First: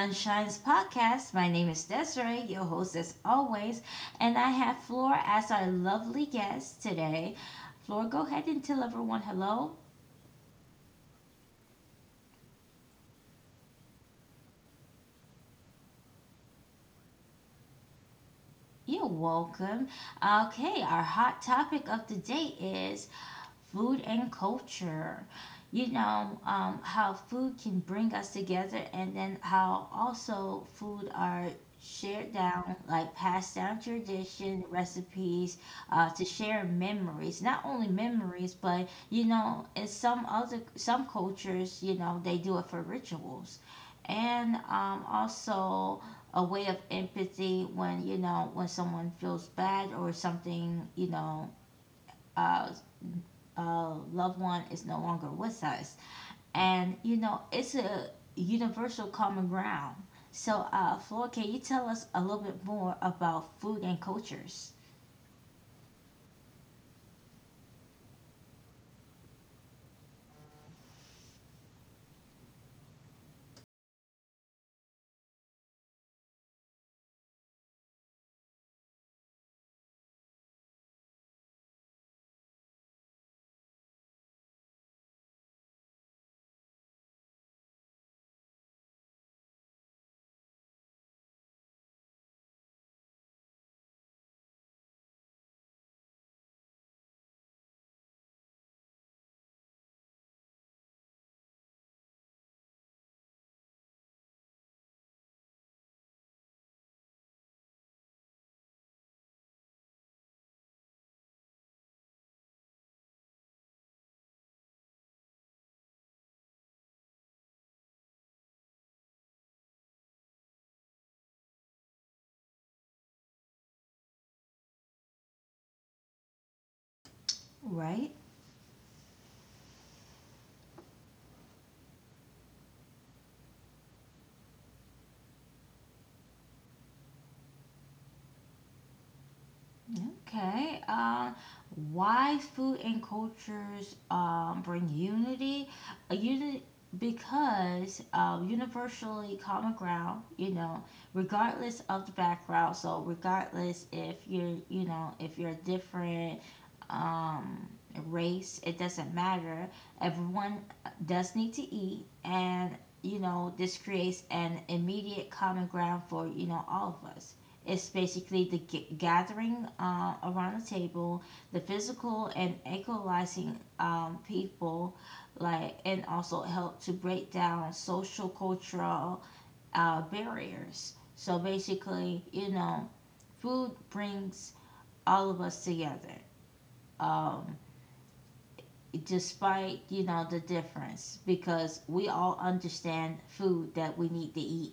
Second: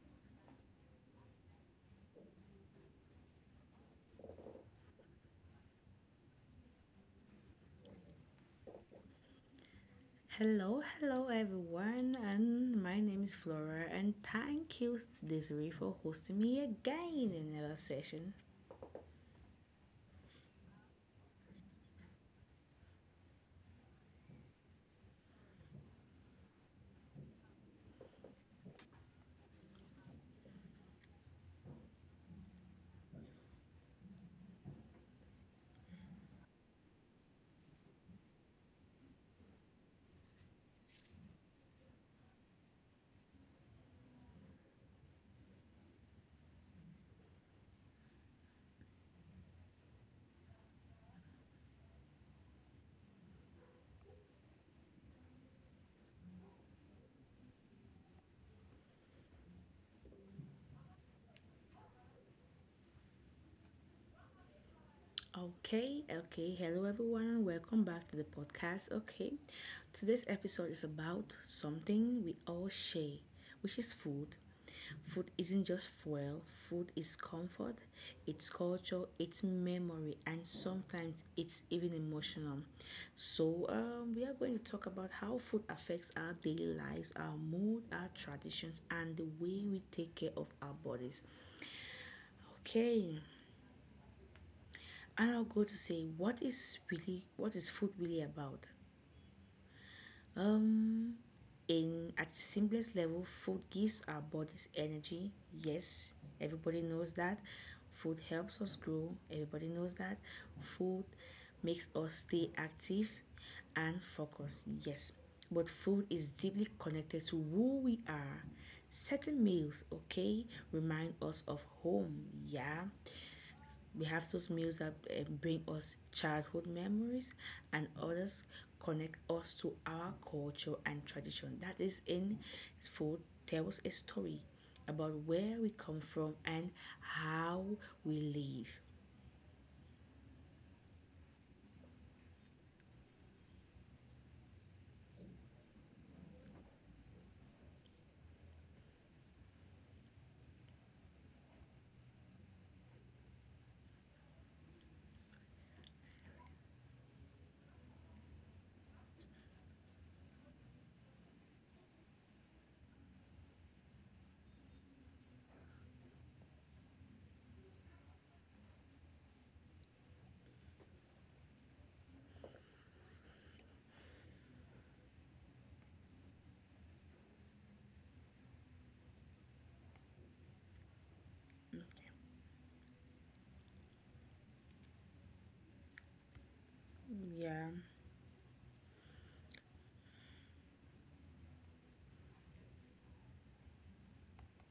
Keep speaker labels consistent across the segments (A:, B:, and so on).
A: Sunshine's podcast. My name is Desiree, your host as always, and I have Flor as our lovely guest today. Flor, go ahead and tell everyone hello.
B: Hello, hello everyone, and my name is Flora, and thank you Desiree for hosting me again in another session.
A: You're welcome. Okay, our hot topic of the day is food and culture. How food can bring us together, and then how also food are shared down, like passed down tradition, recipes to share memories. Not only memories, but in some cultures, they do it for rituals, and also a way of empathy when when someone feels bad or something, uh, loved one is no longer with us. And, you know, it's a universal common ground. So, Flora, can you tell us a little bit more about food and cultures?
B: Okay, okay, hello everyone, and welcome back to the podcast. Okay, today's episode is about something we all share, which is food. Food isn't just fuel, food is comfort, it's culture, it's memory, and sometimes it's even emotional. So, we are going to talk about how food affects our daily lives, our mood, our traditions, and the way we take care of our bodies. Okay, and I'll go to say what is food really about? Um, in at the simplest level, food gives our bodies energy. Yes, everybody knows that. Food helps us grow, everybody knows that. Food makes us stay active and focused, yes. But food is deeply connected to who we are. Certain meals, okay, remind us of home, yeah. We have those meals that bring us childhood memories, and
A: Right?
B: others connect us to our culture and tradition. That is in food, tells a story about where we come from and how we live.
A: Okay. Why food and cultures bring unity? A unit because universally common ground. You know, regardless of the background. So regardless if you're, you know, if you're a different um, race, it doesn't matter. Everyone does need to eat, and you know, this creates an immediate common ground for, you know, all of us. It's basically the gathering around the table, the physical and equalizing people, like, and also help to break down social cultural barriers. So basically, you know, food brings all of us together. Um,
B: Yeah,
A: Despite you know the difference, because we all understand food that we need to eat.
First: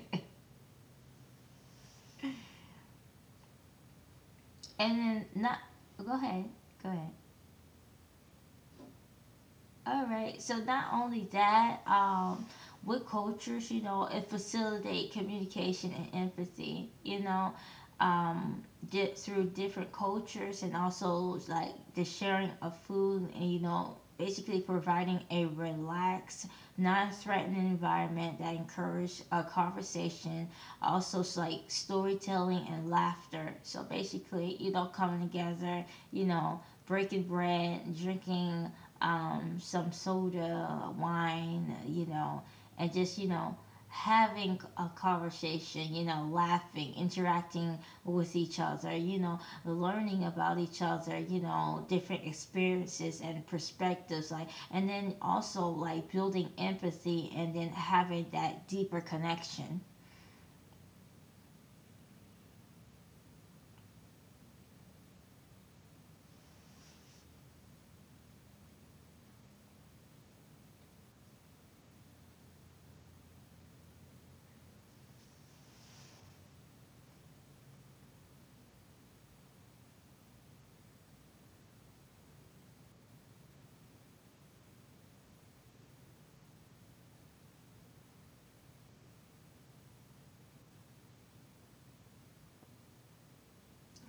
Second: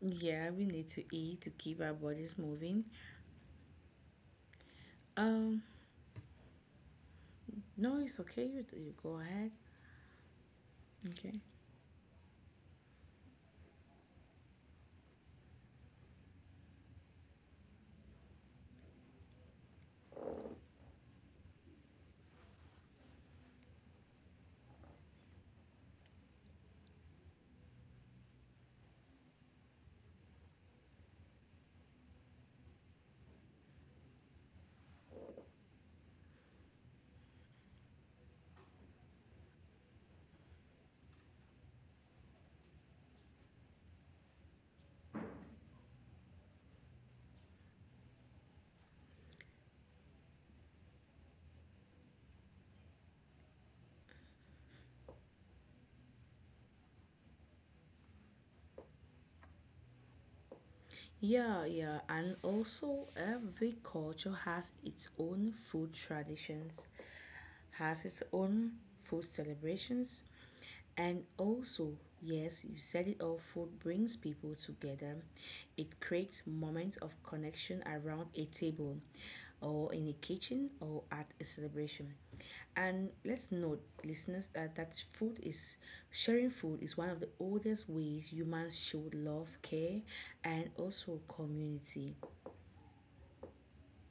B: yeah, we need to eat to keep our bodies moving.
A: And then not,
B: Um,
A: go ahead, go ahead.
B: no, it's okay. You go ahead.
A: All right. So not only
B: Okay.
A: that, with cultures, you know, it facilitate communication and empathy. You know, um, through different cultures and also like the sharing of food and you know, basically providing a relaxed, non-threatening environment that encourage a conversation, also like storytelling and laughter. So basically, you know, coming together, you know, breaking bread, drinking some soda, wine, you know, and just, you know, having a conversation, you know, laughing, interacting with each other, you know, learning about each other, you know, different experiences and perspectives, like, and then also like building empathy and then having that deeper connection.
B: Yeah, yeah, and also every culture has its own food traditions, has its own food celebrations, and also, yes, you said it all. Food brings people together, it creates moments of connection around a table or in a kitchen or at a celebration. And let's note, listeners, that food is, sharing food is one of the oldest ways humans showed love, care, and also community.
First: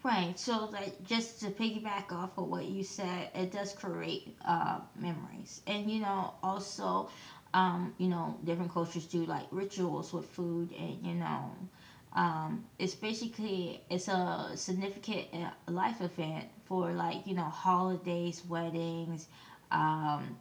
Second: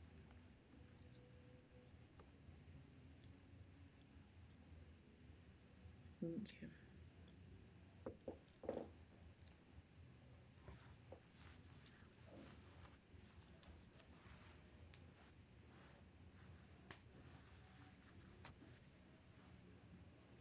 A: Right. So, like, just to piggyback off of what you said, it does create memories, and you know,
B: Yeah,
A: also, you know, different cultures do like rituals with food, and you know, it's basically it's a significant life event for like you know holidays, weddings, um,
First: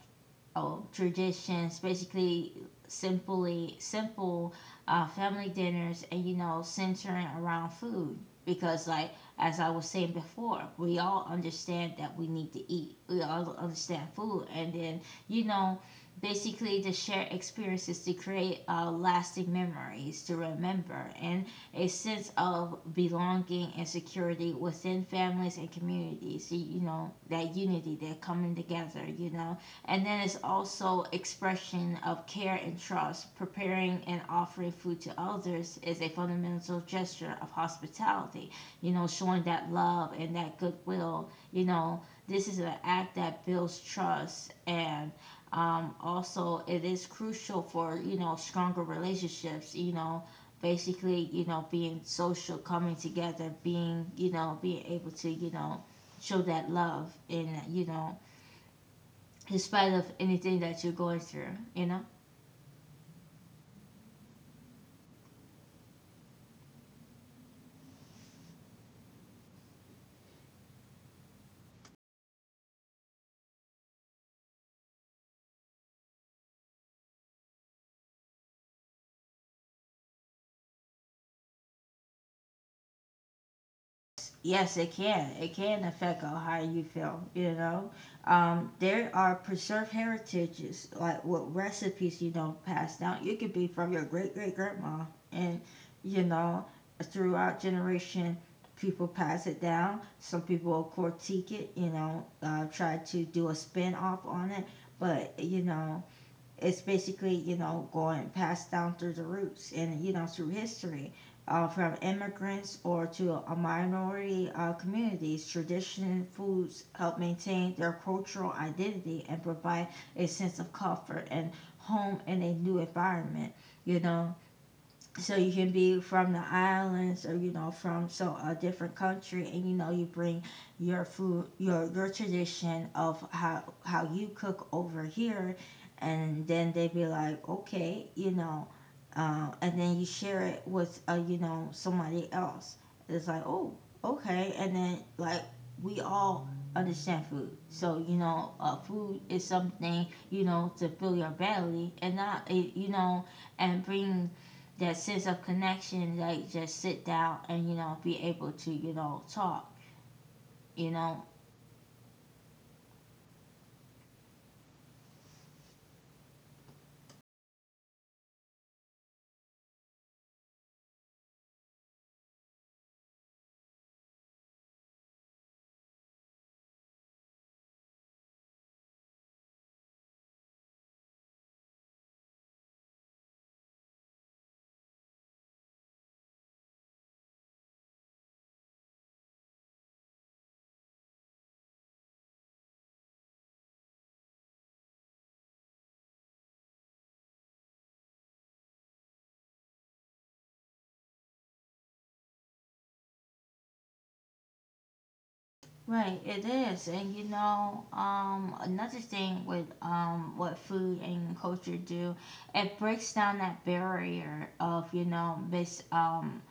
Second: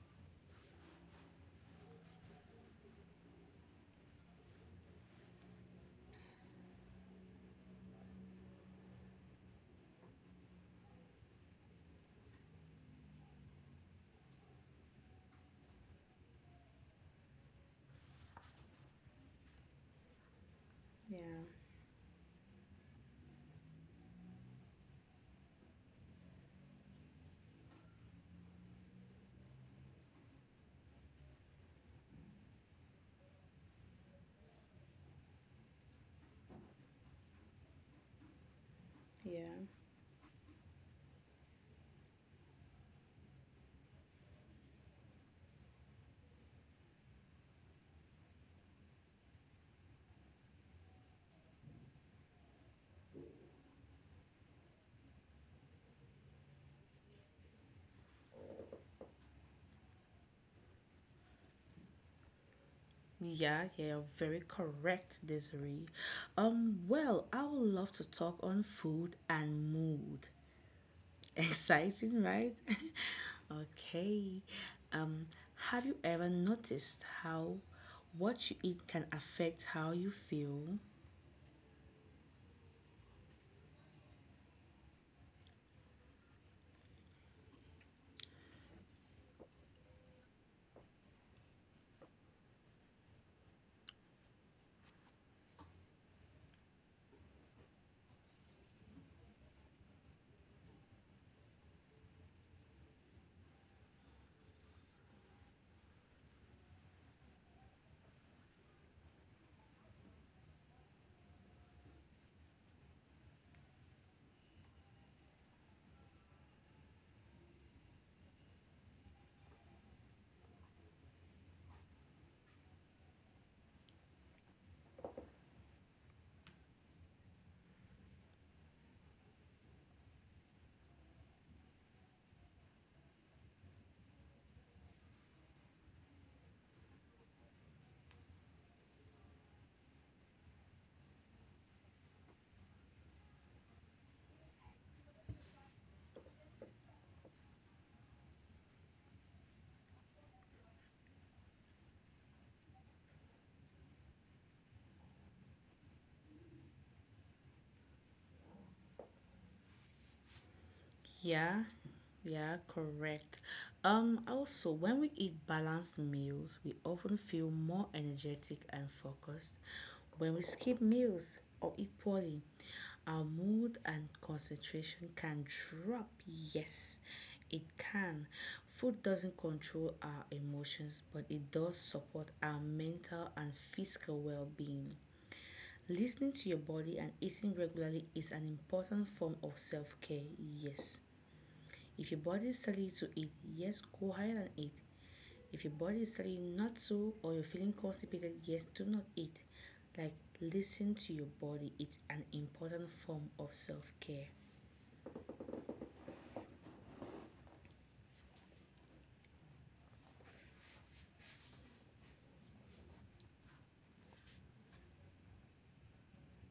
A: oh, traditions, basically simply simple family dinners, and you know centering around food, because like, as I was saying before, we all understand that we need to eat. We all understand food, and then you know basically to share experiences, to create lasting memories, to remember, and
B: yeah,
A: a sense of belonging and security within families and communities. You know that unity, that coming together, you know. And then it's also expression of care and trust. Preparing and offering food to others is a fundamental gesture of hospitality. You know, showing
B: yeah.
A: that love and that goodwill. You know, this is an act that builds trust and also it is crucial for you know stronger relationships. You know, basically you know being social, coming together, being you know being able to you know show that love and you know in spite of anything that you're going through, you know?
B: Yeah, yeah, you're very correct, Desiree. Well, I would love to talk on food and mood. Exciting, right? Okay. Um, have you ever noticed how what you eat can affect how you feel?
A: Yes, it can. It can affect on how you feel, you know? There are preserved heritages, like what recipes you don't pass down. You could be from your great great grandma, and, you know, throughout generation, people pass it down. Some people will critique it, you know, try to do a spin off on it, but, you know, it's basically you know going passed down through the roots and you know through history, from immigrants or to a minority communities tradition foods help maintain their cultural identity and provide a sense of comfort and home in a new environment, you know. So you can be from the islands or you know from so a different country, and you know you bring your food, your tradition of how you cook over here, and then they be like okay you know, and then you share it with you know somebody else. It's like oh, okay, and then like we all understand food, so you know food is something you know to fill your belly and not it you know, and bring that sense of connection, like just sit down and you know be able to you know talk, you know.
B: Yeah, yeah, correct. Also, when we eat balanced meals, we often feel more energetic and focused. When we skip meals or eat poorly, our mood and concentration can drop. Yes, it can. Food doesn't control our emotions, but it does support our mental and physical well being. Listening to your body and eating regularly is an important form of self care. Yes. If your body is telling you to eat, yes, go ahead and eat. If your body is telling you not to or you're feeling constipated, yes, do not eat. Like, listen to your body. It's an important form of self care.
A: Right, it is. And you know, another thing with what food and culture do, it breaks down that barrier of, you know, mis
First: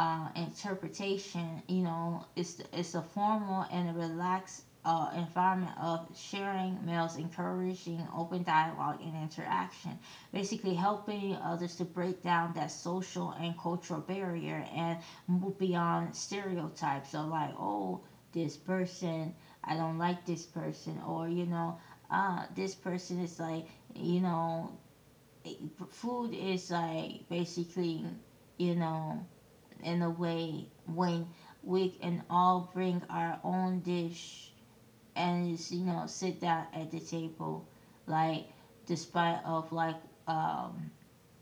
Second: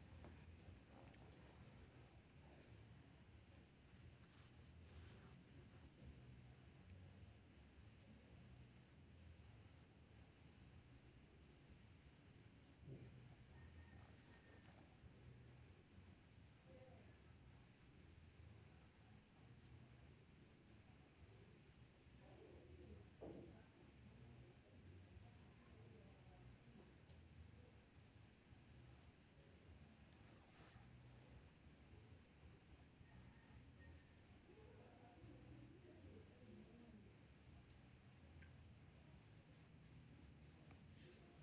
A: interpretation. You know, it's a formal and a relaxed environment of sharing meals, encouraging open dialogue and interaction, basically helping others to break down that social and cultural barrier and move beyond stereotypes of like, oh, this person. I don't like this person, or you know, this person is like, you know, food is like basically, you know, in a way, when we can all bring our own dish and just, you know sit down at the table, like despite of like um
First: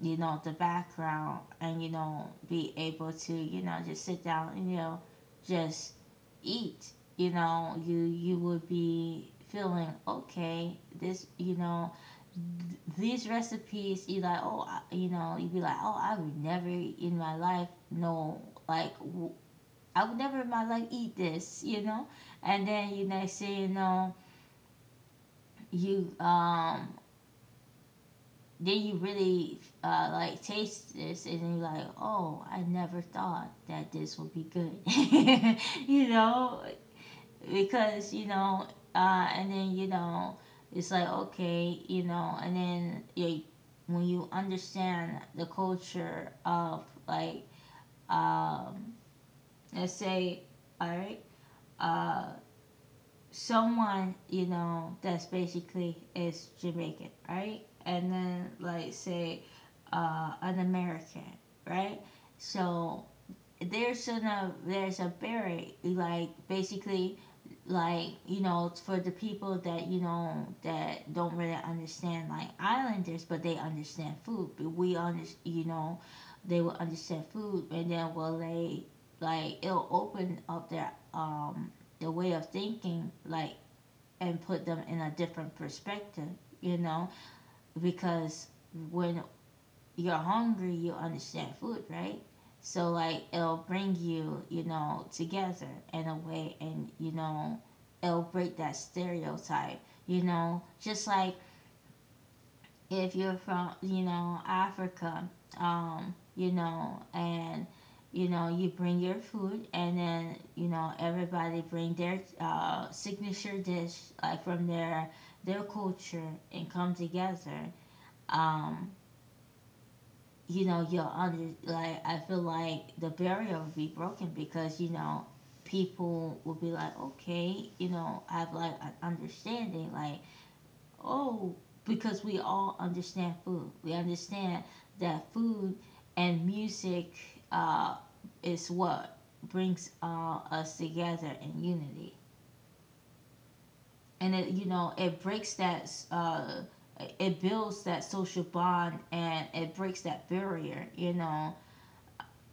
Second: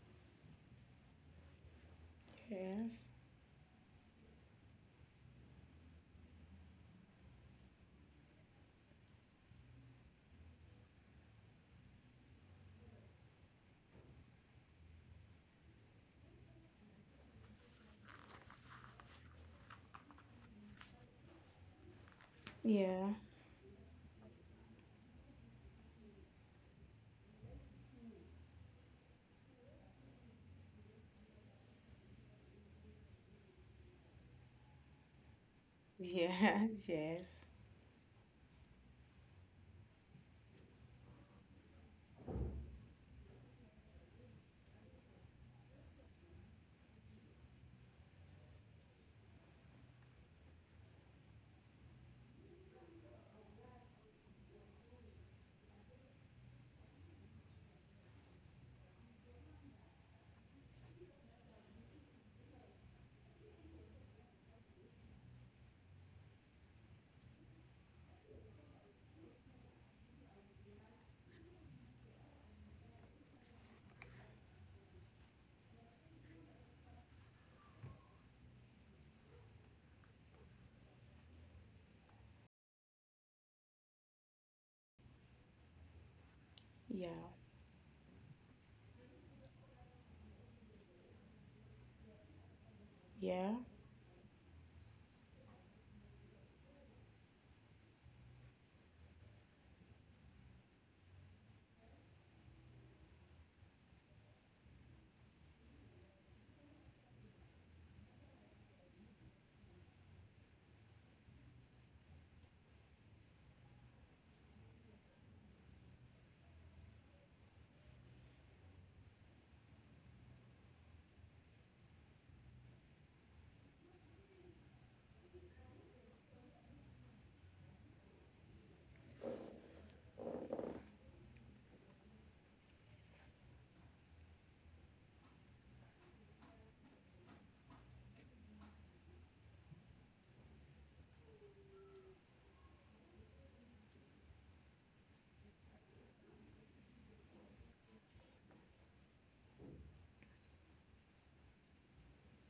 A: you know, the background and, you know, be
B: Yes.
A: able to, you know, just sit down and, you know, just eat. You know, you would be feeling okay. This, you know, these recipes, you like, oh, you know, you'd be like, oh, I would never in my life know, like, I would never in my life eat this, you know. And then you
B: Yeah.
A: next thing you know, you then you really like taste this and then you're like, oh, I never thought that this would be good. You know,
B: Yes. Yes.
A: because you know and then you know it's like okay you know, and then you, when you understand the culture of like um, let's say, all right, uh, someone you know that's basically is Jamaican, right? And then like say an American, right? So there's a barrier, like basically like you know it's for the people that you know that don't really understand like islanders, but they understand food, but we understand you know they will understand food, and then will they like it'll open up their way of thinking, like, and put them in a different perspective, you know,
B: Yeah.
A: because when you're hungry, you understand food, right? So like
B: Yeah.
A: it'll bring you, you know, together in a way, and you know, it'll break that stereotype, you know, just like if you're from, you know, Africa, you know, and you know, you bring your food, and then, you know, everybody bring their signature dish like from their culture and come together. Um, you know, you're under like I feel like the barrier will be broken, because you know people will be like, okay, you know, I have like an understanding, like oh, because we all understand food. We understand that food and music uh, is what brings us together in unity, and it you know it breaks that. It builds that social bond and it breaks that barrier, you know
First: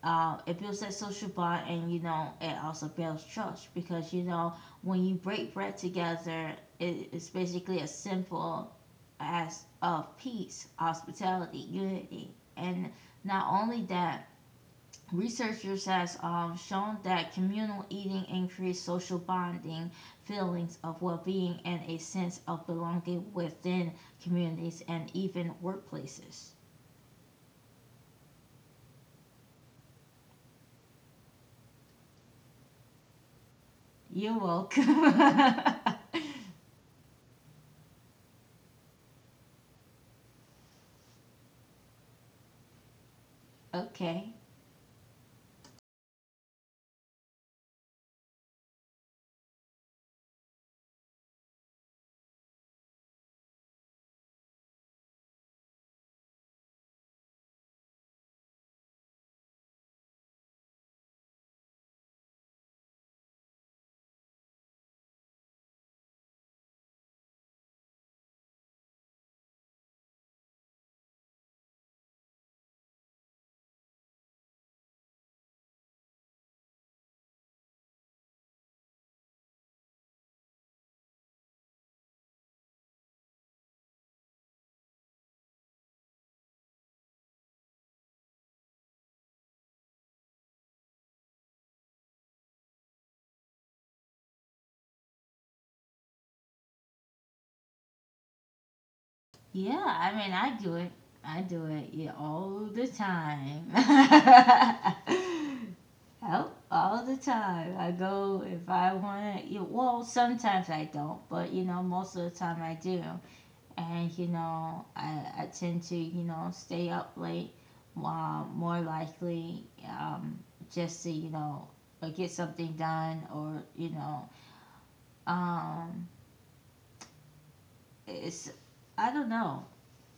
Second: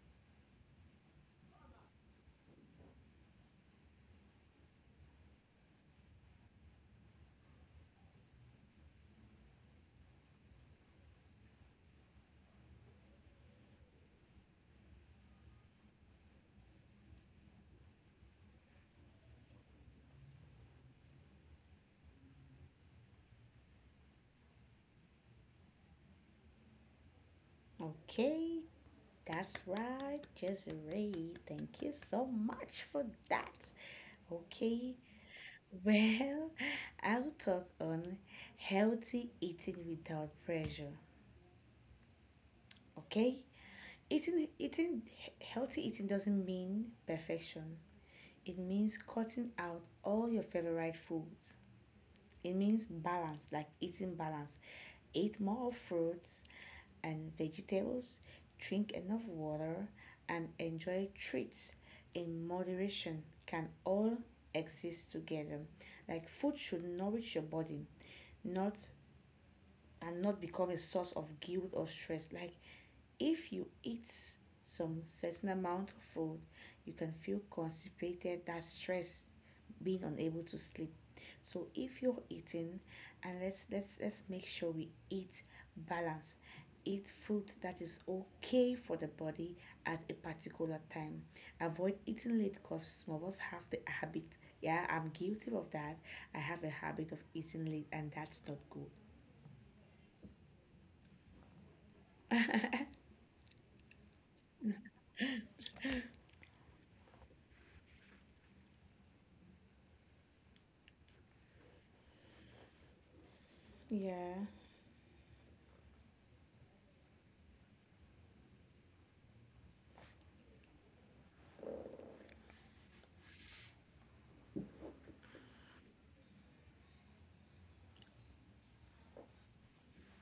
A: it builds that social bond and you know it also builds trust, because you know when you break bread together, it's basically a simple as of peace, hospitality, unity. And not only that, researchers has shown that communal eating increased social bonding, feelings of well-being, and a sense of belonging within communities and even workplaces.
B: Okay. That's right, Desiree. Thank you so much for that.
A: You're
B: Okay.
A: welcome.
B: Well, I'll talk on healthy eating without pressure. Okay?
A: Okay.
B: Eating eating healthy eating doesn't mean perfection. It means cutting out all your favorite foods. It means balance, like eating balance. Eat more of fruits and vegetables, drink enough water, and enjoy treats in moderation can all exist together. Like food should nourish your body, not and not become a source of guilt or stress. Like if you eat some certain amount of food, you can feel constipated, that stress, being unable to sleep. So if you're eating, and let's make sure we eat balance. Eat food that is okay for the body at a particular time. Avoid eating late, because some of us have the habit. Yeah, I'm guilty of that. I have a habit of eating late, and that's not good.
A: Yeah, I mean, I do it. I do it, yeah, all the time. All the time. I go if I want to. Well, sometimes I don't, but you know, most of the time I do. And you
B: Yeah.
A: know, I tend to you know stay up late, more likely, just to you know get something done, or you know, um, it's I don't know.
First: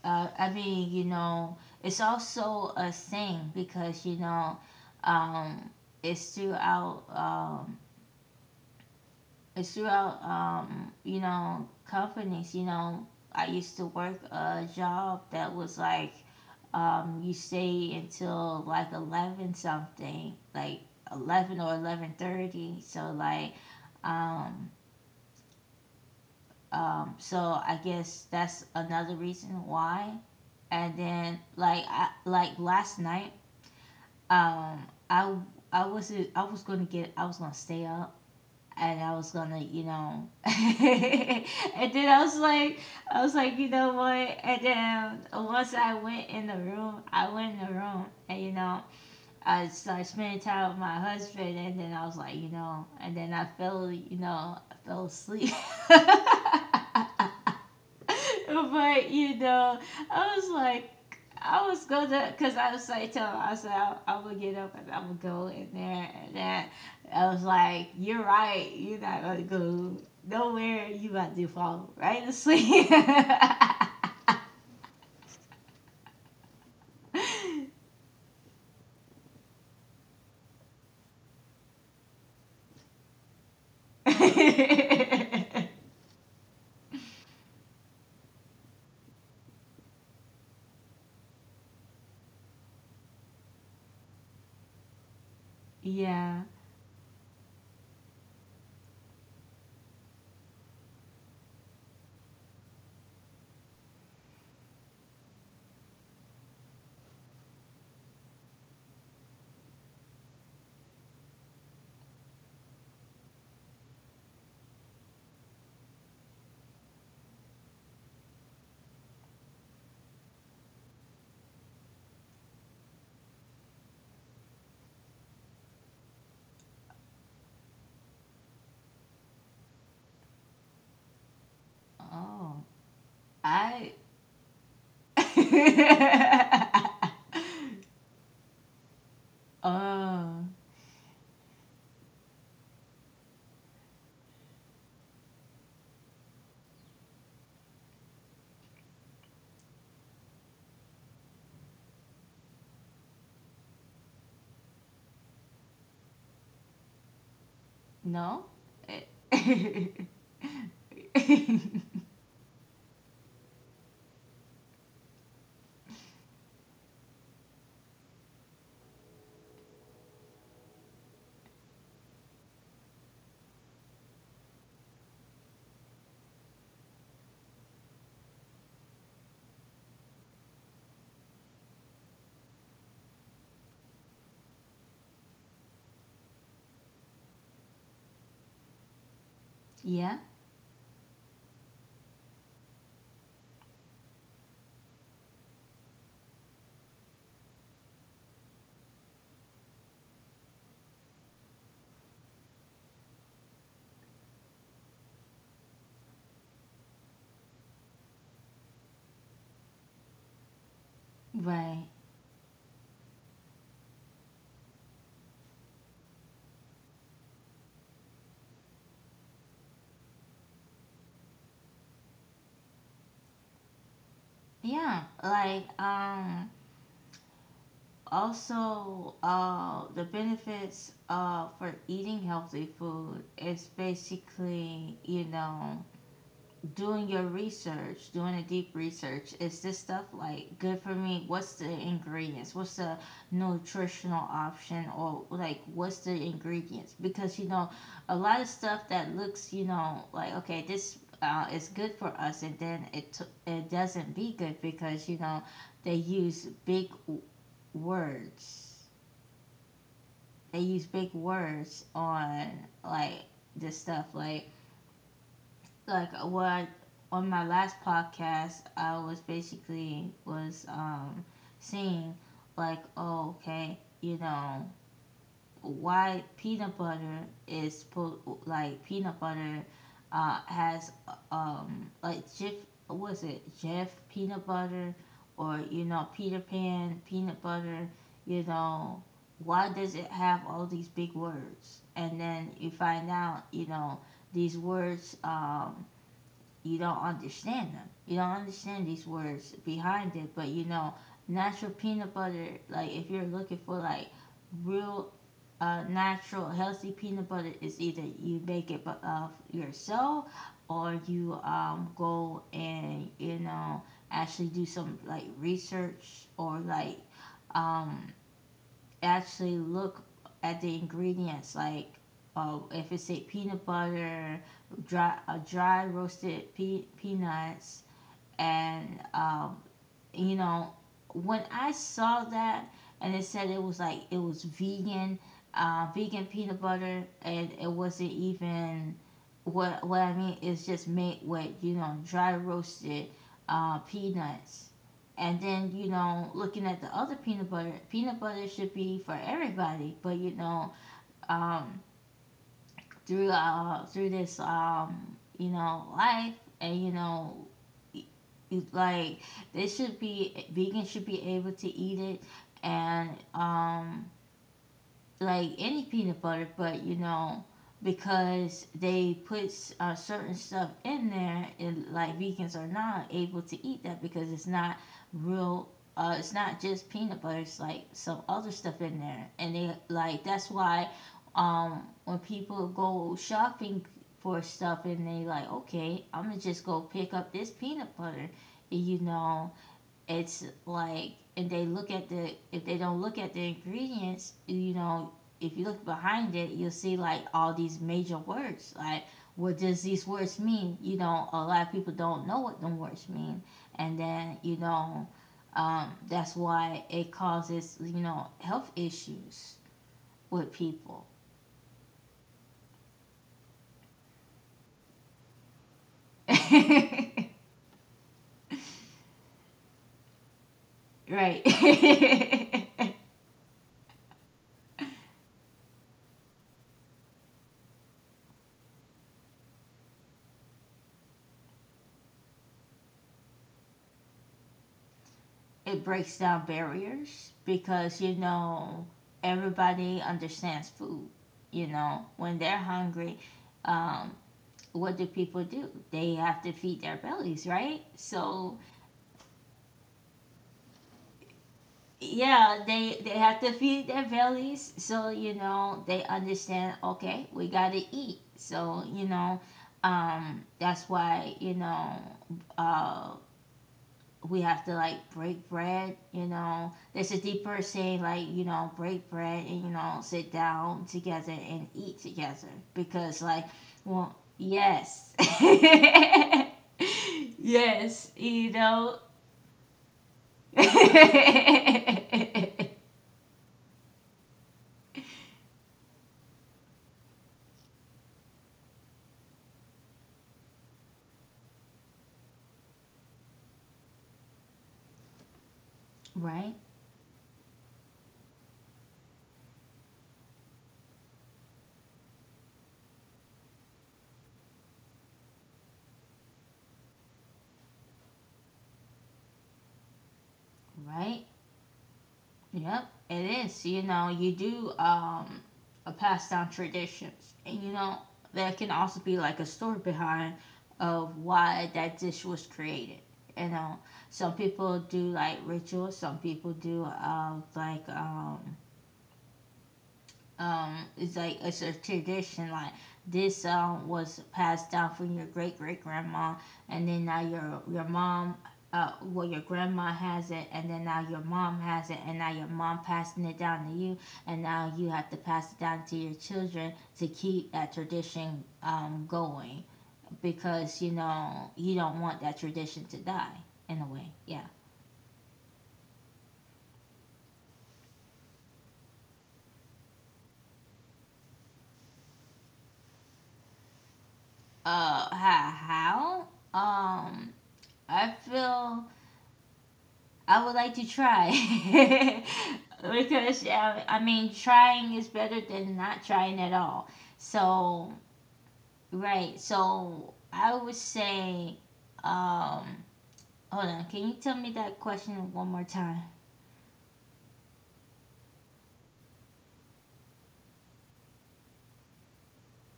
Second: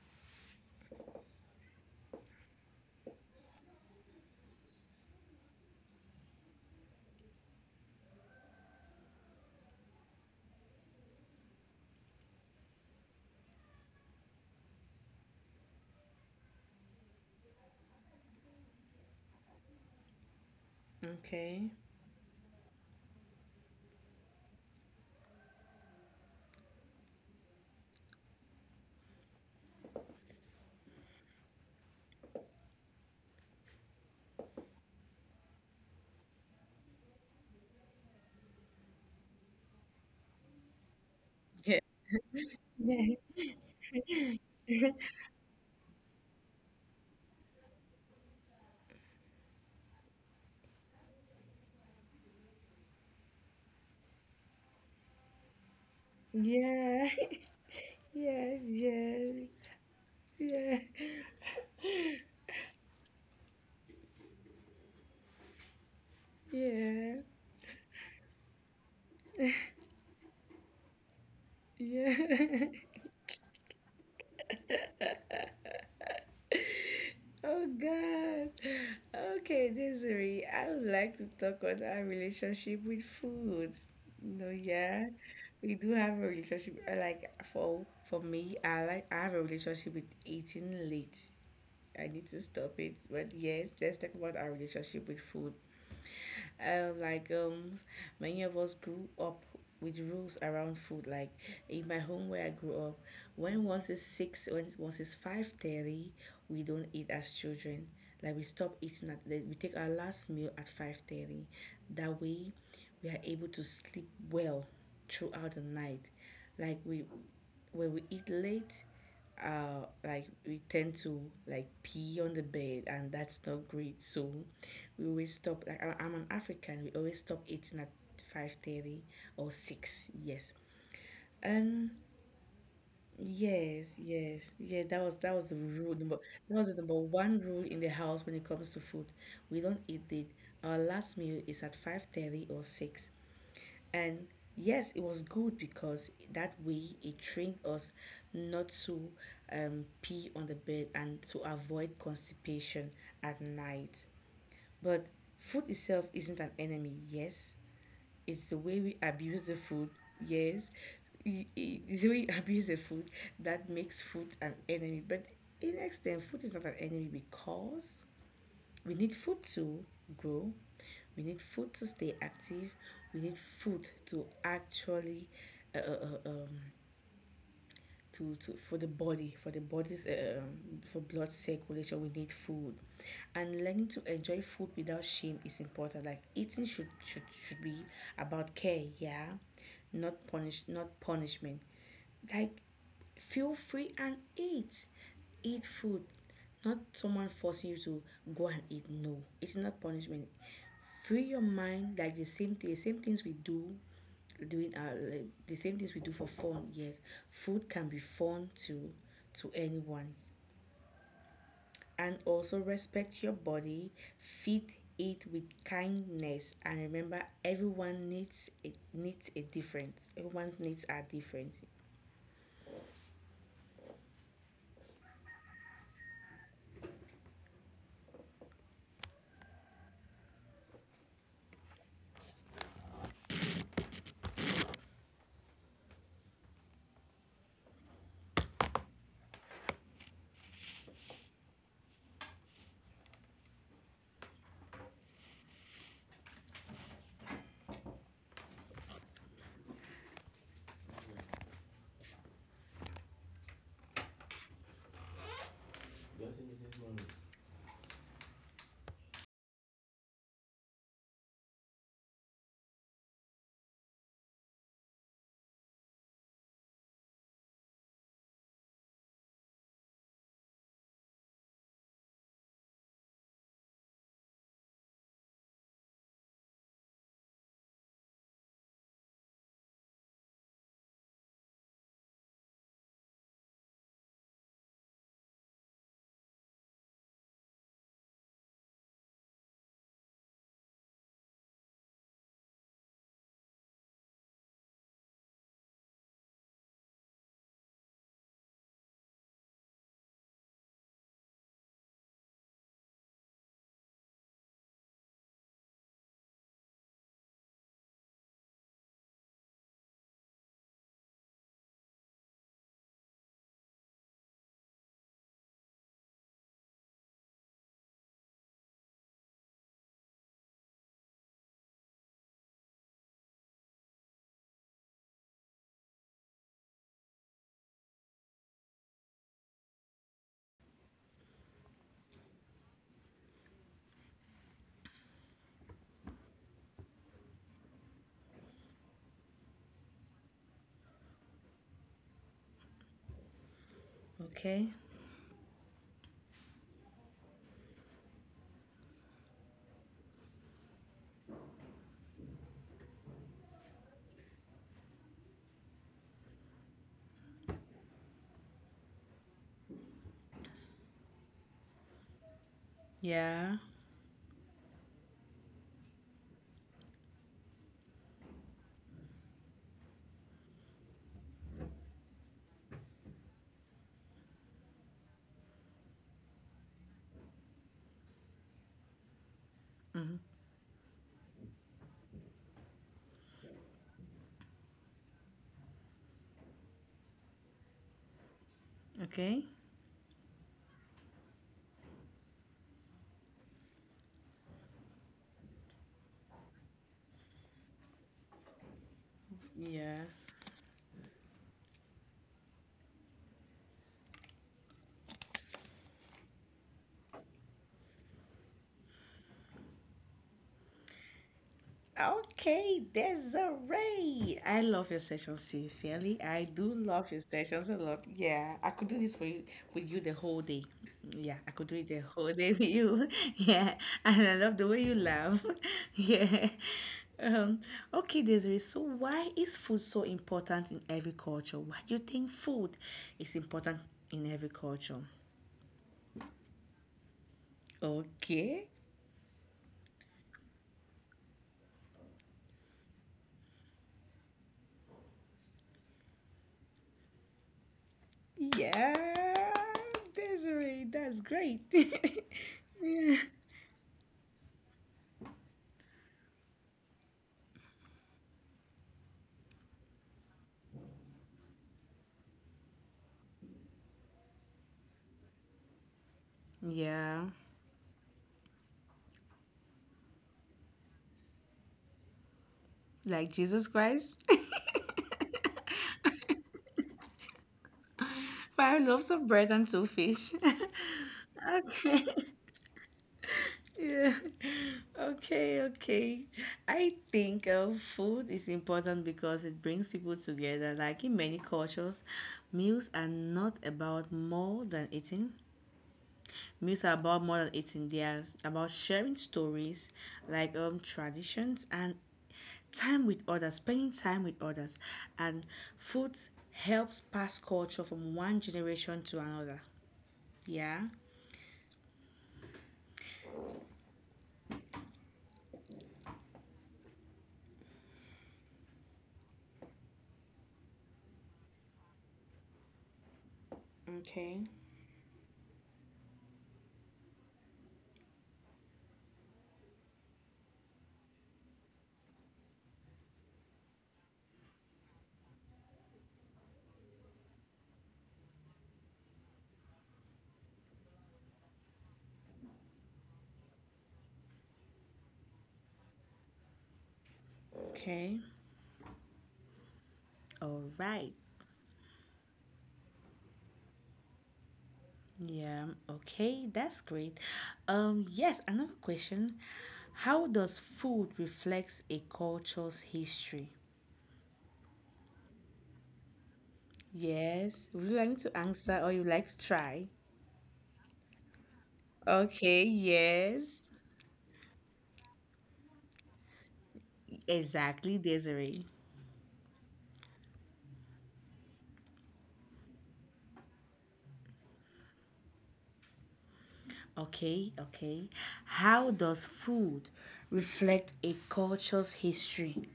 A: I mean, you know, it's also a thing because you know, um, it's throughout, um, it's throughout, you know, companies. You know, I used to work a job that was like, you stay until like 11 something, like eleven
B: Okay.
A: or eleven thirty. So like, um, so I guess that's another reason why. And then, like, like last night, um i I wasn't I was gonna stay up, and I was gonna, and
B: Yeah.
A: then
B: Yeah,
A: I was like, you know what? And then once I went in the room, and I started spending time with my husband, and then I was like, and then I fell asleep.
B: yeah, yes,
A: But
B: yes,
A: I was
B: yeah,
A: like, I was gonna, 'cause I was like telling him, I'm said, I gonna get up and I'm gonna go in there. And then
B: yeah,
A: I was like, "You're right. You're not gonna go nowhere. You about to fall right to
B: yeah.
A: sleep."
B: Oh God. Okay, Desiree, I would like to talk on our relationship with food. No, yeah, we do have a relationship. Like for me, I have a relationship with eating late. I need to stop it. But yes, let's talk about our relationship with food.
A: Yeah.
B: Uh, like um, Many of us grew up with rules around food. Like in my home where I grew up, when once it's 5:30, we don't eat as children. Like we stop eating at we take our last meal at 5:30. That way, we are able to sleep well throughout the night. Like we when we eat late, like we tend to like pee on the bed, and that's not great. So we always stop, like, I'm an African, we always stop eating at 5:30 or 6. Yes. um
A: Oh, I.
B: yes, yes, yeah, that was the rule number, that was the number one rule in the house when it comes to food. We don't eat it,
A: Oh,
B: our last meal is at 5:30 or 6. And yes, it was good because that way it trained us not to pee on the bed and to avoid constipation at night. But food itself isn't an enemy, yes.
A: no.
B: It's the way we abuse the food, yes. It's the way we abuse the food that makes food an enemy. But in extent, food is not an enemy because we need food to grow, we need food to stay active. We need food to actually uh, uh, uh, um, to for the body, for the body's for blood circulation. We need food, and learning to enjoy food without shame is important. Like eating should be about care, yeah,
A: Yeah.
B: not punish not punishment. Like, feel free and eat. Eat food. Not someone forcing you to go and eat. No, it's not punishment. Free your mind, like the same things we do the same things we do for fun. Yes, food can be fun to anyone.
A: Right.
B: And also respect your body. Feed it with kindness. And remember, everyone needs a difference. Everyone's needs are different.
A: Yeah, like, Also, uh, the benefits, uh, for eating healthy food is basically, doing your research, doing a deep research. Is this stuff, like, good for me? What's the ingredients? What's the nutritional option, or, like, what's the ingredients? Because a lot of stuff that looks, like, okay, this, is good for us, and then it doesn't be good, because they use big w- words they use big words on, like, this stuff. Like what. On my last podcast I was basically was seeing, like, oh, okay, why peanut butter is supposed, like, peanut butter, has, um, like Jeff, was it Jeff peanut butter or, Peter Pan peanut butter? you know why does it have all these big words? And then you find out, these words, um, you don't understand them, you don't understand these words behind it. But natural peanut butter, like, if you're looking for, like, real, natural, healthy peanut butter, is either you make it yourself, or you, go and actually do some, like, research, or, like, um, actually look at the ingredients. Like, if it's a peanut butter, dry roasted peanuts, and, you know, when I saw that and it said it was, like, it was vegan, vegan peanut butter, and it wasn't even, what I mean is just made with, dry roasted, peanuts.
B: Okay.
A: And then, looking at the other peanut butter should be for everybody, but um, through this, um, life, and it- it's like, they should be, vegans should be able to eat it, and,
B: Yeah.
A: um, like, any peanut butter. But because they put, certain stuff in there, and, like, vegans are not able to eat that because it's not real. It's not just peanut butter, it's, like, some other stuff in there, and they,
B: Hmm.
A: like, that's why, when people go shopping for stuff and they, like, okay, I'm gonna just go pick up this peanut butter, and
B: Okay.
A: it's like, if they look at the if they don't look at the ingredients. If you look behind it, you'll see, like, all these major words. Like, what does these
B: Yeah.
A: words mean? A lot of people don't know what the words mean. And then, that's why it causes, health issues with people.
B: Okay, Desiree. I love your sessions, sincerely. I do love your sessions a lot. Yeah, I could do this for you, with you the whole day.
A: Right.
B: Yeah, I could do it the whole day with you. Yeah, and I love the way you laugh. Yeah. Um, okay, Desiree. So, why is food so important in every culture? Why do you think food is important in every culture?
A: It breaks down barriers, because
B: Okay.
A: everybody understands food. When they're hungry, um, what do people do? They have to feed their bellies, right? So,
B: Yeah, Desiree, that's great.
A: yeah, they
B: Yeah.
A: have to feed their bellies. So they understand, okay, we gotta eat. So that's why, uh, we have to, like, break bread. There's a
B: Yeah,
A: deeper saying, like, break bread and, sit down together and eat together, because,
B: like
A: like,
B: Jesus
A: well,
B: Christ.
A: yes. Yes,
B: Five loaves of bread and two fish. Okay. Yeah. Okay, okay. I think food is important because it brings people together. Like in many cultures, meals are not about more than eating.
A: Right?
B: Meals are about more than eating. They are about sharing stories, like traditions, and time with others, spending time with others, and food helps pass culture from one generation to another. Yeah.
A: Right? Yep, it is. You do, um, a pass down traditions. And there can also be, like, a story behind of why that dish was created. You know, some
B: Okay.
A: people do, like, rituals, some people do, like, um, it's like it's a tradition, like, this song was passed down from your great great grandma, and then now your mom, uh, well, your grandma has it, and then now your mom has it, and now your mom passing it down to you, and now you have to pass it down to your children to keep that
B: Okay.
A: tradition, um, going,
B: All
A: because
B: right.
A: you don't want that tradition to die, in a way. Yeah.
B: Yeah. Okay. That's great. Yes. Another question. How does food reflect a culture's history?
A: Uh, how? Um,
B: Yes. Would you like
A: I
B: me to answer,
A: feel,
B: or you like to try?
A: I would like to try.
B: Okay,
A: Because,
B: yes.
A: I mean, trying is better than not trying at all. So,
B: Exactly, Desiree.
A: right, so I would say, um, hold on, can you tell me that question one more time?
B: Okay, okay. How does food reflect a culture's history?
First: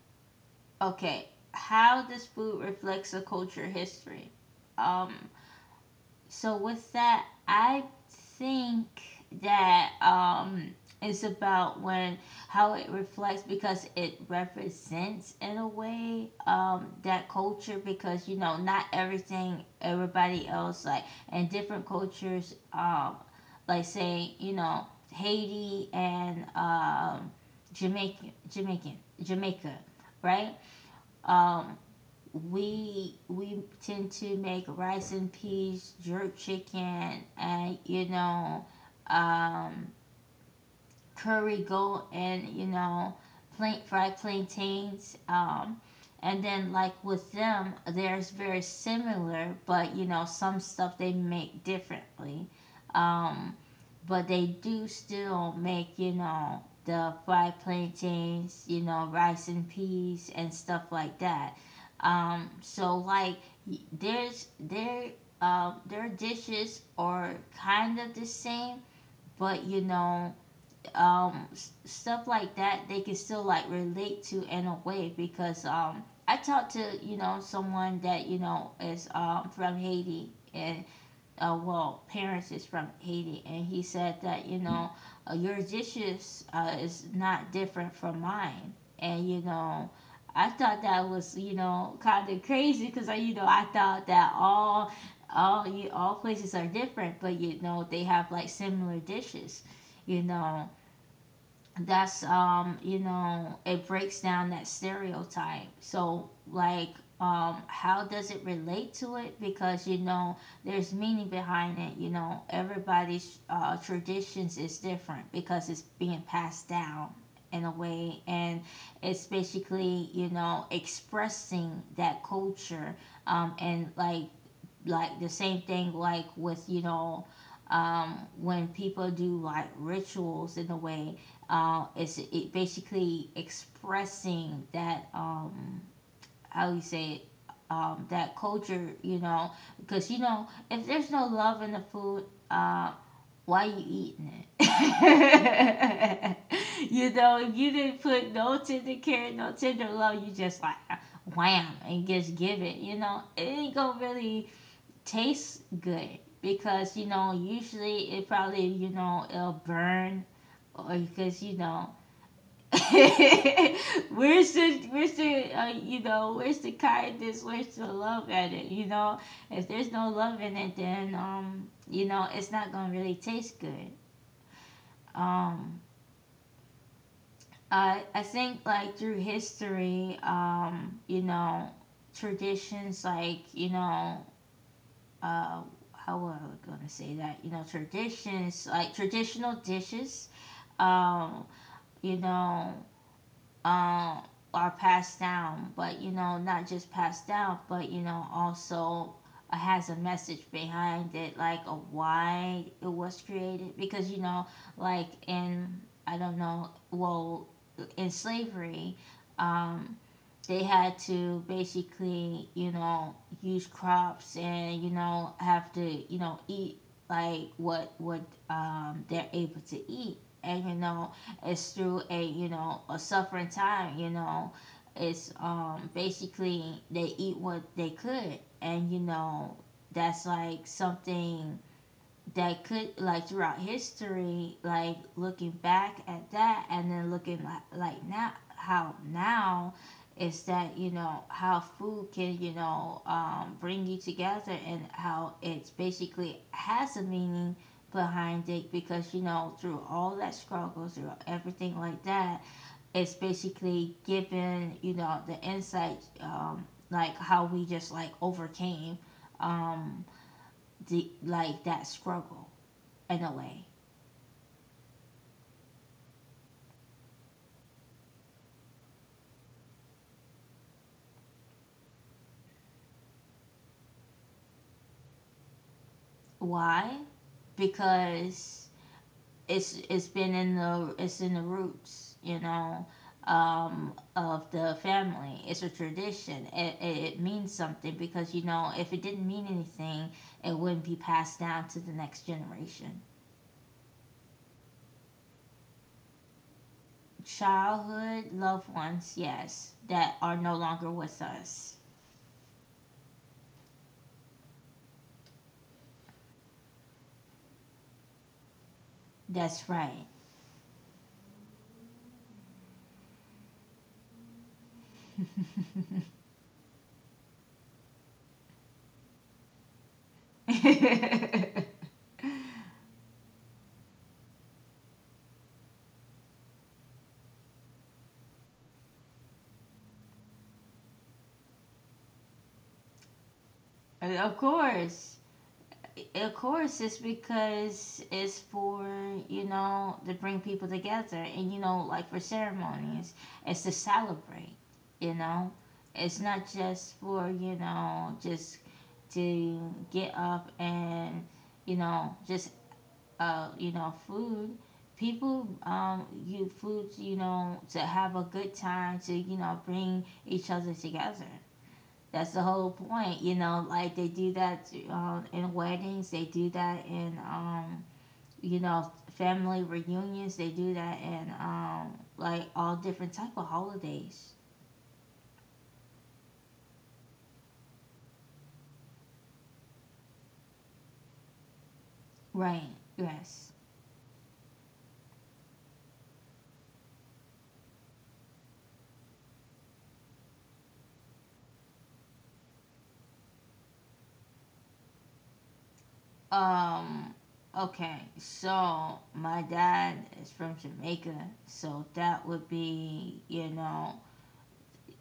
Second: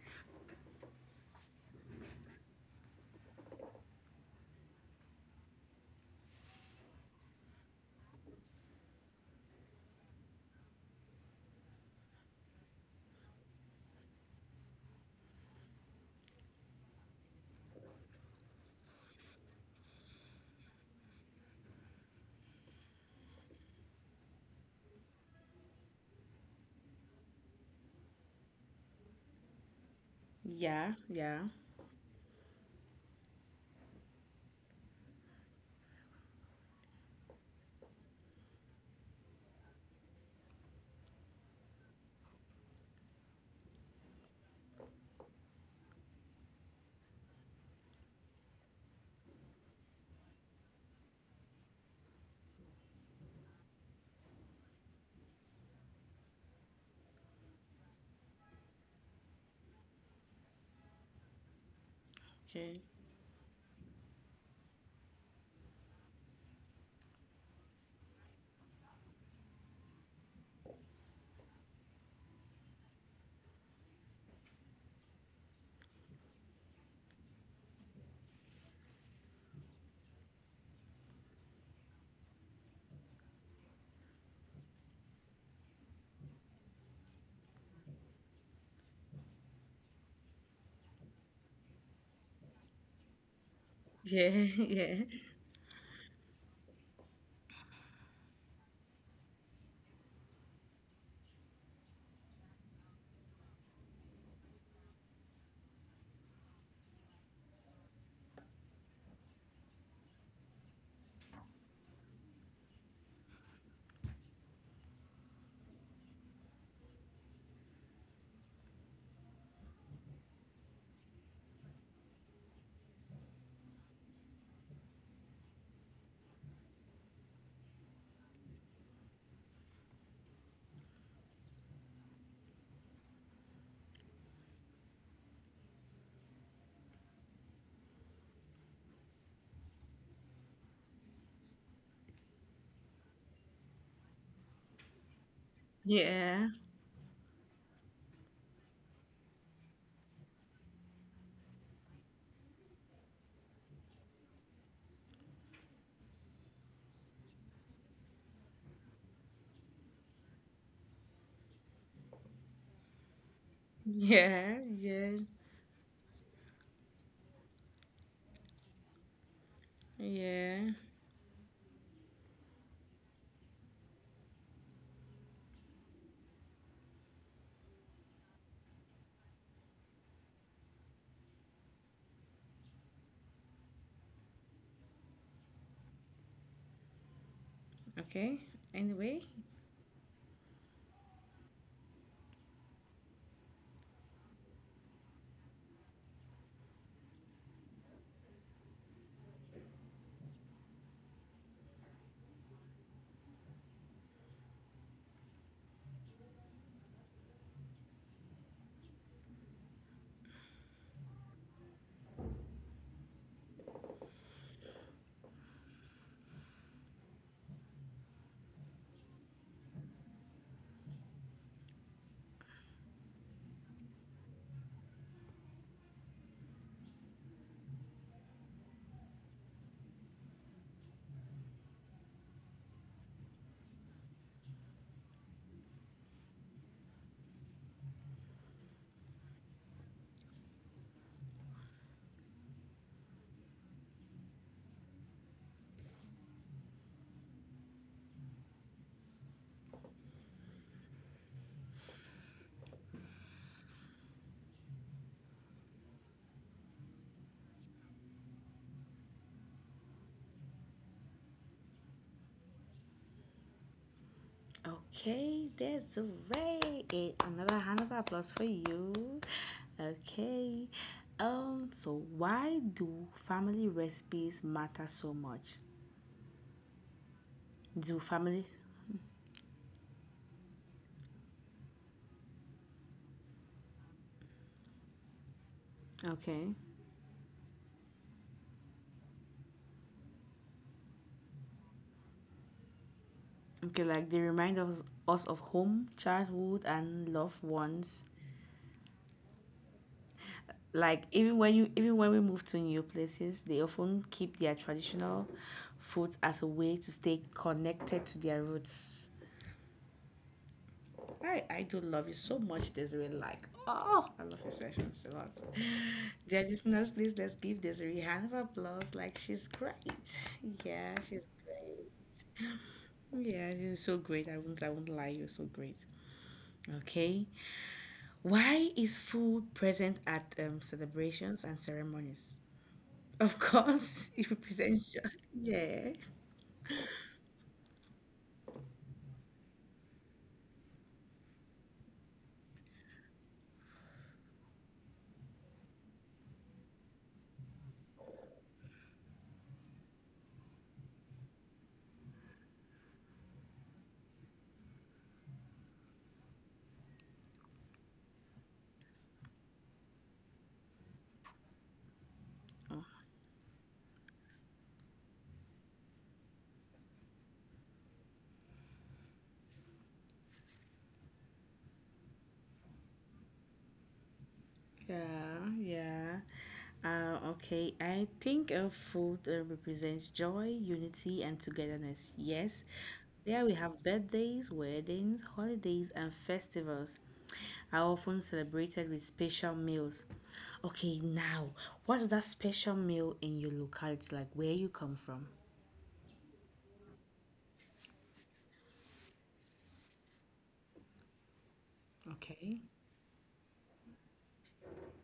A: Okay. How does food reflects a culture history? Um, so with that, I think that, um, it's about when, how it reflects, because it represents, in a way, um, that culture, because not everything everybody else, like, in different cultures, um, like, say, Haiti and, um, Jamaica, right?
B: Yeah, yeah.
A: Um, we tend to make rice and peas, jerk chicken, and, um, curry goat, and, plain fried plantains. And then, like, with them, there's very similar, but some stuff they make differently. Um, but they do still make, the fried plantains, rice and peas, and stuff like that.
B: Okay.
A: So, like, y- there's there, um, their dishes are kind of the same, but um, stuff like that they can still, like, relate to in a way, because, um, I talked to, someone that is, um, from Haiti, and, well, parents is from Haiti, and he said that, your dishes, is not different from mine, and I thought that was, kind of crazy, because, I thought
B: Yeah,
A: that
B: yeah,
A: all places are different, but they have, like, similar dishes, you know, that's, um, it breaks down that stereotype. So, like, um, how does it relate to it? Because there's meaning behind it. Everybody's, uh, traditions is different, because it's being passed down, in a way. And it's basically, expressing that culture, um, and, like, the same thing, like, with, when people do, like, rituals, in a way, it's, it basically expressing that, how you say it, that culture, because if there's no love in the food, uh, why you eating it?
B: yeah,
A: If you didn't put no tender care, no tender love, you just, like, wham and just give it, it ain't gonna really tastes good, because usually it probably, it'll burn. Or because
B: yeah, yeah,
A: where's the, where's the kindness, where's the love at it? If there's no love in
B: yeah.
A: it, then, um, it's not gonna really taste good. Um, I think, like, through history, um, traditions, like, uh, how was I gonna say that?
B: Okay.
A: Traditions, like
B: Anyway,
A: traditional dishes, um, you know, um, are passed down, but not just passed down, but also, has a message behind it, like a why it was created. Because, like, in, I don't know, well, in slavery, um, they had to basically, use crops, and have to, eat, like, what, they're able to eat, and it's through a, a suffering time, it's, um, basically they eat what they could, and that's, like, something that could, like, throughout history, like, looking back at that and then looking, like, now, how now, is that, how food can, bring you together, and how it's basically has a meaning behind it, because through all that struggle, through everything like that, it's basically given, the insight, like, how we just, like, overcame, um, the, like, that struggle, in a way.
B: okay, that's a way. Another hand of applause for you. Okay. So why do family recipes matter so much?
A: Why?
B: The family.
A: Because it's in the roots, of the family. It's a
B: Okay.
A: tradition. It means something, because if it didn't mean anything, it wouldn't be passed down to the next generation.
B: Okay, like they remind us of home, childhood, and loved ones.
A: Childhood, loved ones, yes, that are no longer
B: Like
A: with us.
B: even when we move to new places, they often keep their traditional food as a way to stay connected to their roots.
A: That's right.
B: I do love you so much, Desiree. Like, oh, I love your sessions a lot. Dear listeners, please let's give Desiree a hand of applause. Like, she's great. Yeah, she's great. Yeah, you're so great. I won't lie, you're so great. Okay. Why is food present at celebrations and ceremonies? Of course, it
A: Of
B: represents joy.
A: course.
B: Yes.
A: Of course, it's because it's for, to bring people together, and, like, for ceremonies, it's to celebrate, you know? It's not just for, just to get up and, just, food. People, you food, to have a good time, to, bring each other together. That's the whole
B: Oh.
A: point, Like, they do that, in weddings, they do that in, you know family reunions, they do that in, like, all different type of holidays.
B: Yeah, yeah. Okay, I think food represents joy, unity, and togetherness. Yes.
A: Right.
B: There,
A: Yes.
B: we have birthdays, weddings, holidays, and festivals are often celebrated with special meals. Okay, now, what's that special meal in your locality, like where you come from?
A: Um. Okay. So my dad is from Jamaica, so that would
B: Okay.
A: be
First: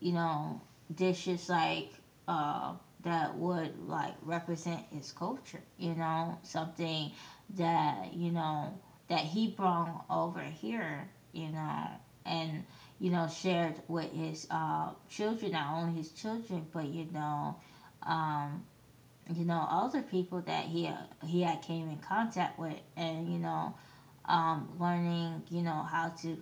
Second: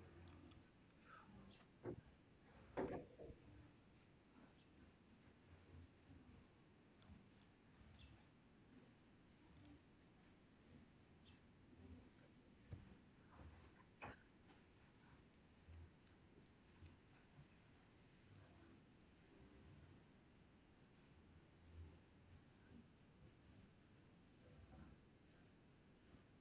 A: you know, dishes like uh, that would like represent his culture, you know, something that, that he brought over here, and, shared with his children, not only his children, but, um, other people that he had came in contact with and, learning, you know, how to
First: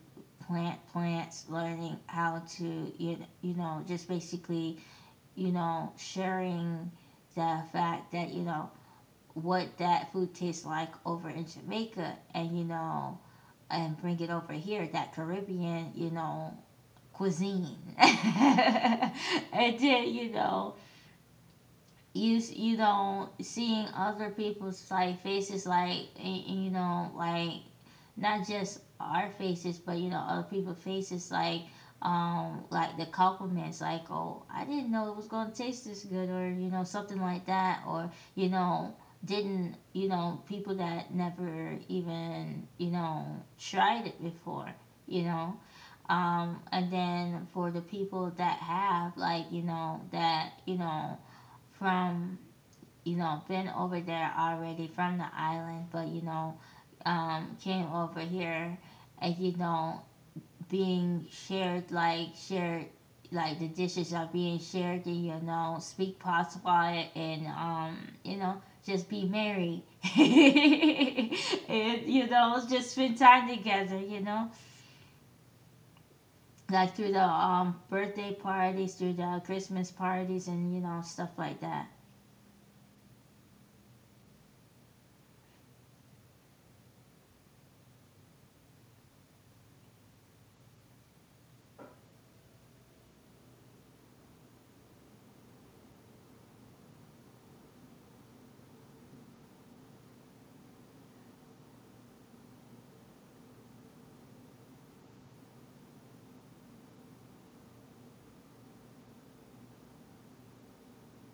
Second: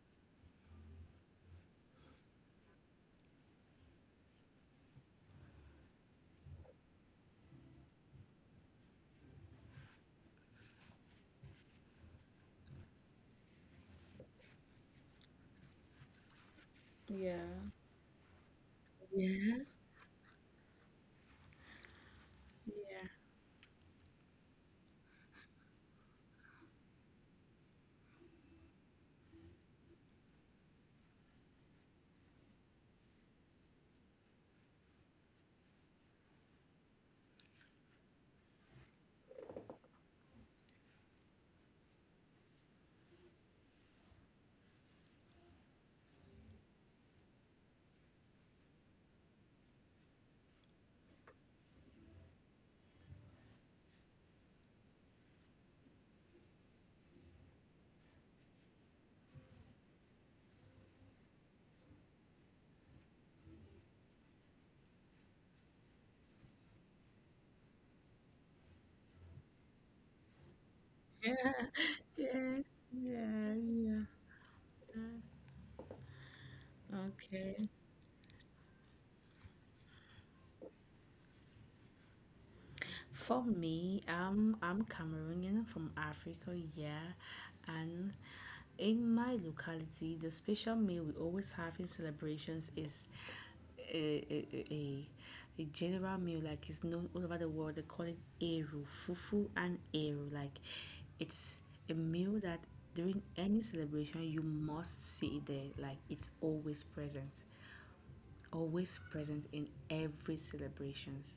A: plant plants, learning how to, you know, just basically, you know, sharing the fact that, you know, what that food tastes like over in Jamaica and, you know, and bring it over here, that Caribbean, you know,
B: Yeah.
A: cuisine. And
B: Yeah.
A: then, you know, you you
B: Yeah.
A: know seeing other people's like faces like you know, like not just our faces, but you know, other people's faces, like the compliments, like oh, I didn't know it was gonna taste this good, or you know, something like that, or you know, didn't you know, people that never even you know tried it before, you know, and then for the people that have, like you know, that you know from you know, been over there already from the island, but you know, came over here and you know, being shared, like the dishes are being shared and you know, speak Patois and you know, just be merry
B: Yeah.
A: and you
B: Yeah.
A: know, just spend time
B: Yeah. Yeah.
A: together, you know,
B: Yeah.
A: like through the
B: Okay.
A: birthday parties, through the Christmas parties and you know, stuff like that.
B: For me, I'm Cameroonian, I'm from Africa, yeah. And in my locality, the special meal we always have in celebrations is a, a, a, a a general meal, like it's known all over the world. They call it Eru, Fufu and Eru. Like, it's a meal that during any celebration you must see it there, like it's always present, in every celebrations.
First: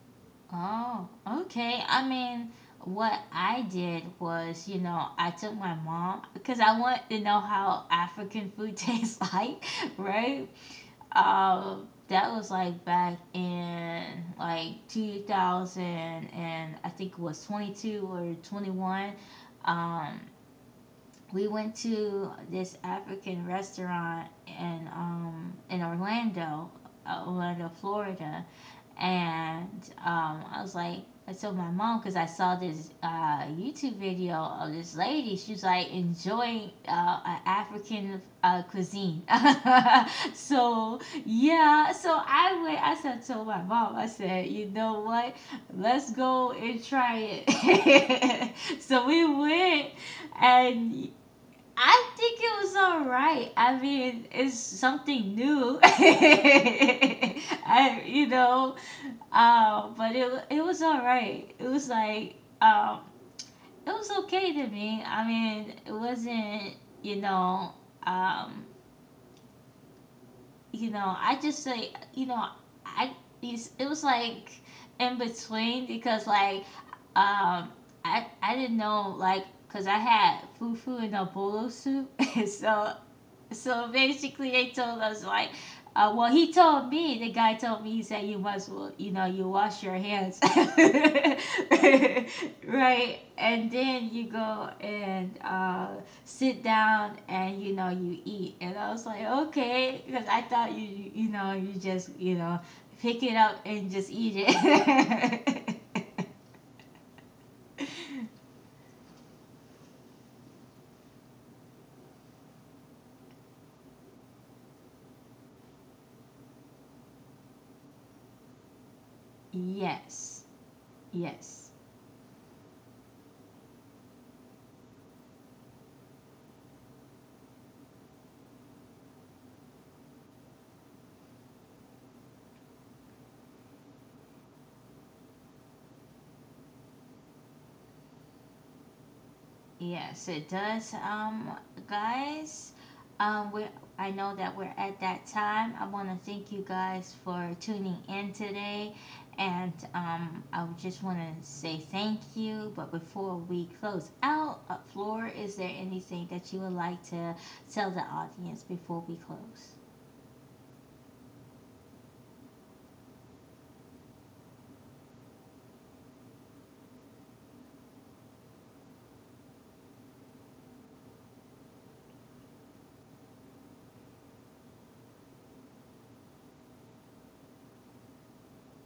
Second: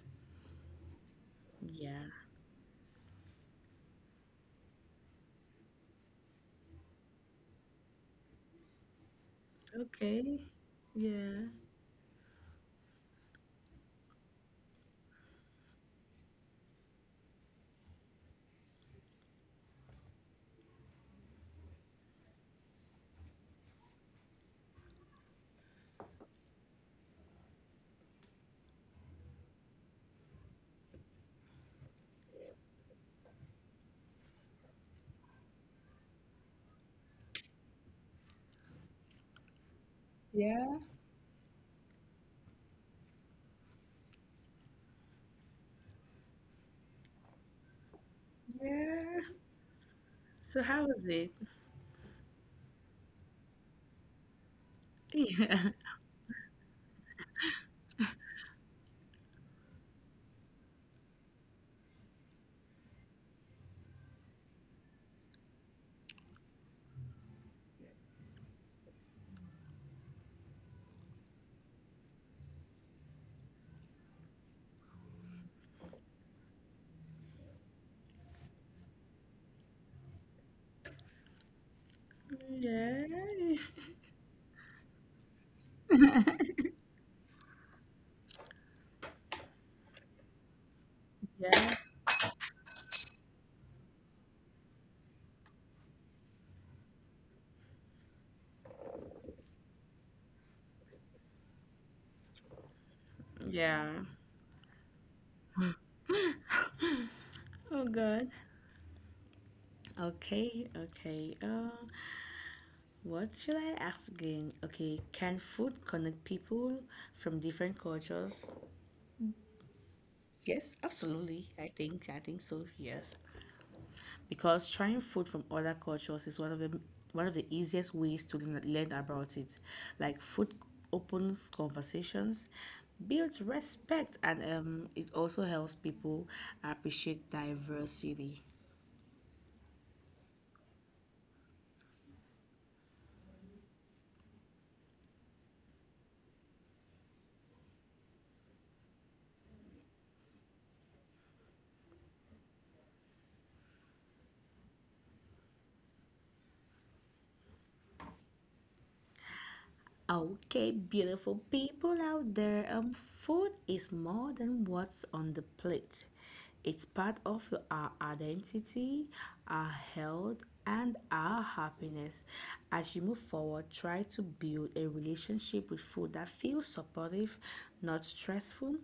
A: Oh, okay.
B: Yeah.
A: I mean, what I did was, you know, I took my mom because I want to know how African food tastes like,
B: Okay.
A: right?
B: Yeah.
A: That was like back in like 2000 and I think it was 22 or 21. Um, we went to this African restaurant in Orlando, Orlando, Florida, and I was like, I told my mom because I saw this YouTube video of this lady. She was like enjoying African cuisine.
B: Yeah.
A: So yeah, so I went. I said, told my mom. I said, you know what? Let's go and try it. So we
B: Yeah.
A: went,
B: So how was
A: and
B: it?
A: I think it was all right. I mean, it's something new. I, you know, but it was all right. It was like um, it was okay to me. I mean, it wasn't you know um, you know, I just say you know I it was like in between because like um, I didn't know like because I had fufu in a bolo soup and so
B: Yeah. Yeah.
A: so basically, they told us like, well, he told me. The guy told me he said you must, well, you know, you wash your hands,
B: Yeah.
A: right? And then you go and sit down and you know you eat. And I was like, okay, because I thought you know, you just, you know, pick it up
B: Yeah.
A: and just eat it.
B: Oh God. Okay. Okay. What should I ask again? Okay. Can food connect people from different cultures?
A: Yes,
B: Yes, absolutely.
A: yes.
B: I think. I think so. Yes. Because trying food from other cultures is one of the easiest ways to learn about it. Like, food opens conversations, builds respect, and it also helps people appreciate diversity.
A: Yes, it does. Guys, we I know that we're at that time. I want to thank you guys for tuning in today, and I would just want to say thank you. But before we close out, Flora, is there anything that you would like to tell the audience before we close?
B: Okay, beautiful people out there, food is more than what's on the plate. It's part of our identity, our health, and our happiness. As you move forward, try to build a relationship with food that feels supportive, not stressful.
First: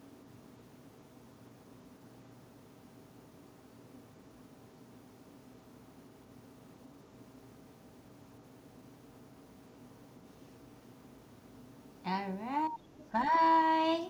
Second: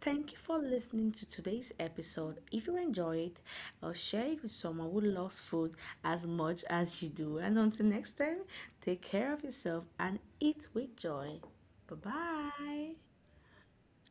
B: Thank you for listening to today's episode. If you enjoyed, share it with someone who loves food as much as you do. And until next time, take care of yourself and eat with joy. Bye
A: All right,
B: bye.
A: bye.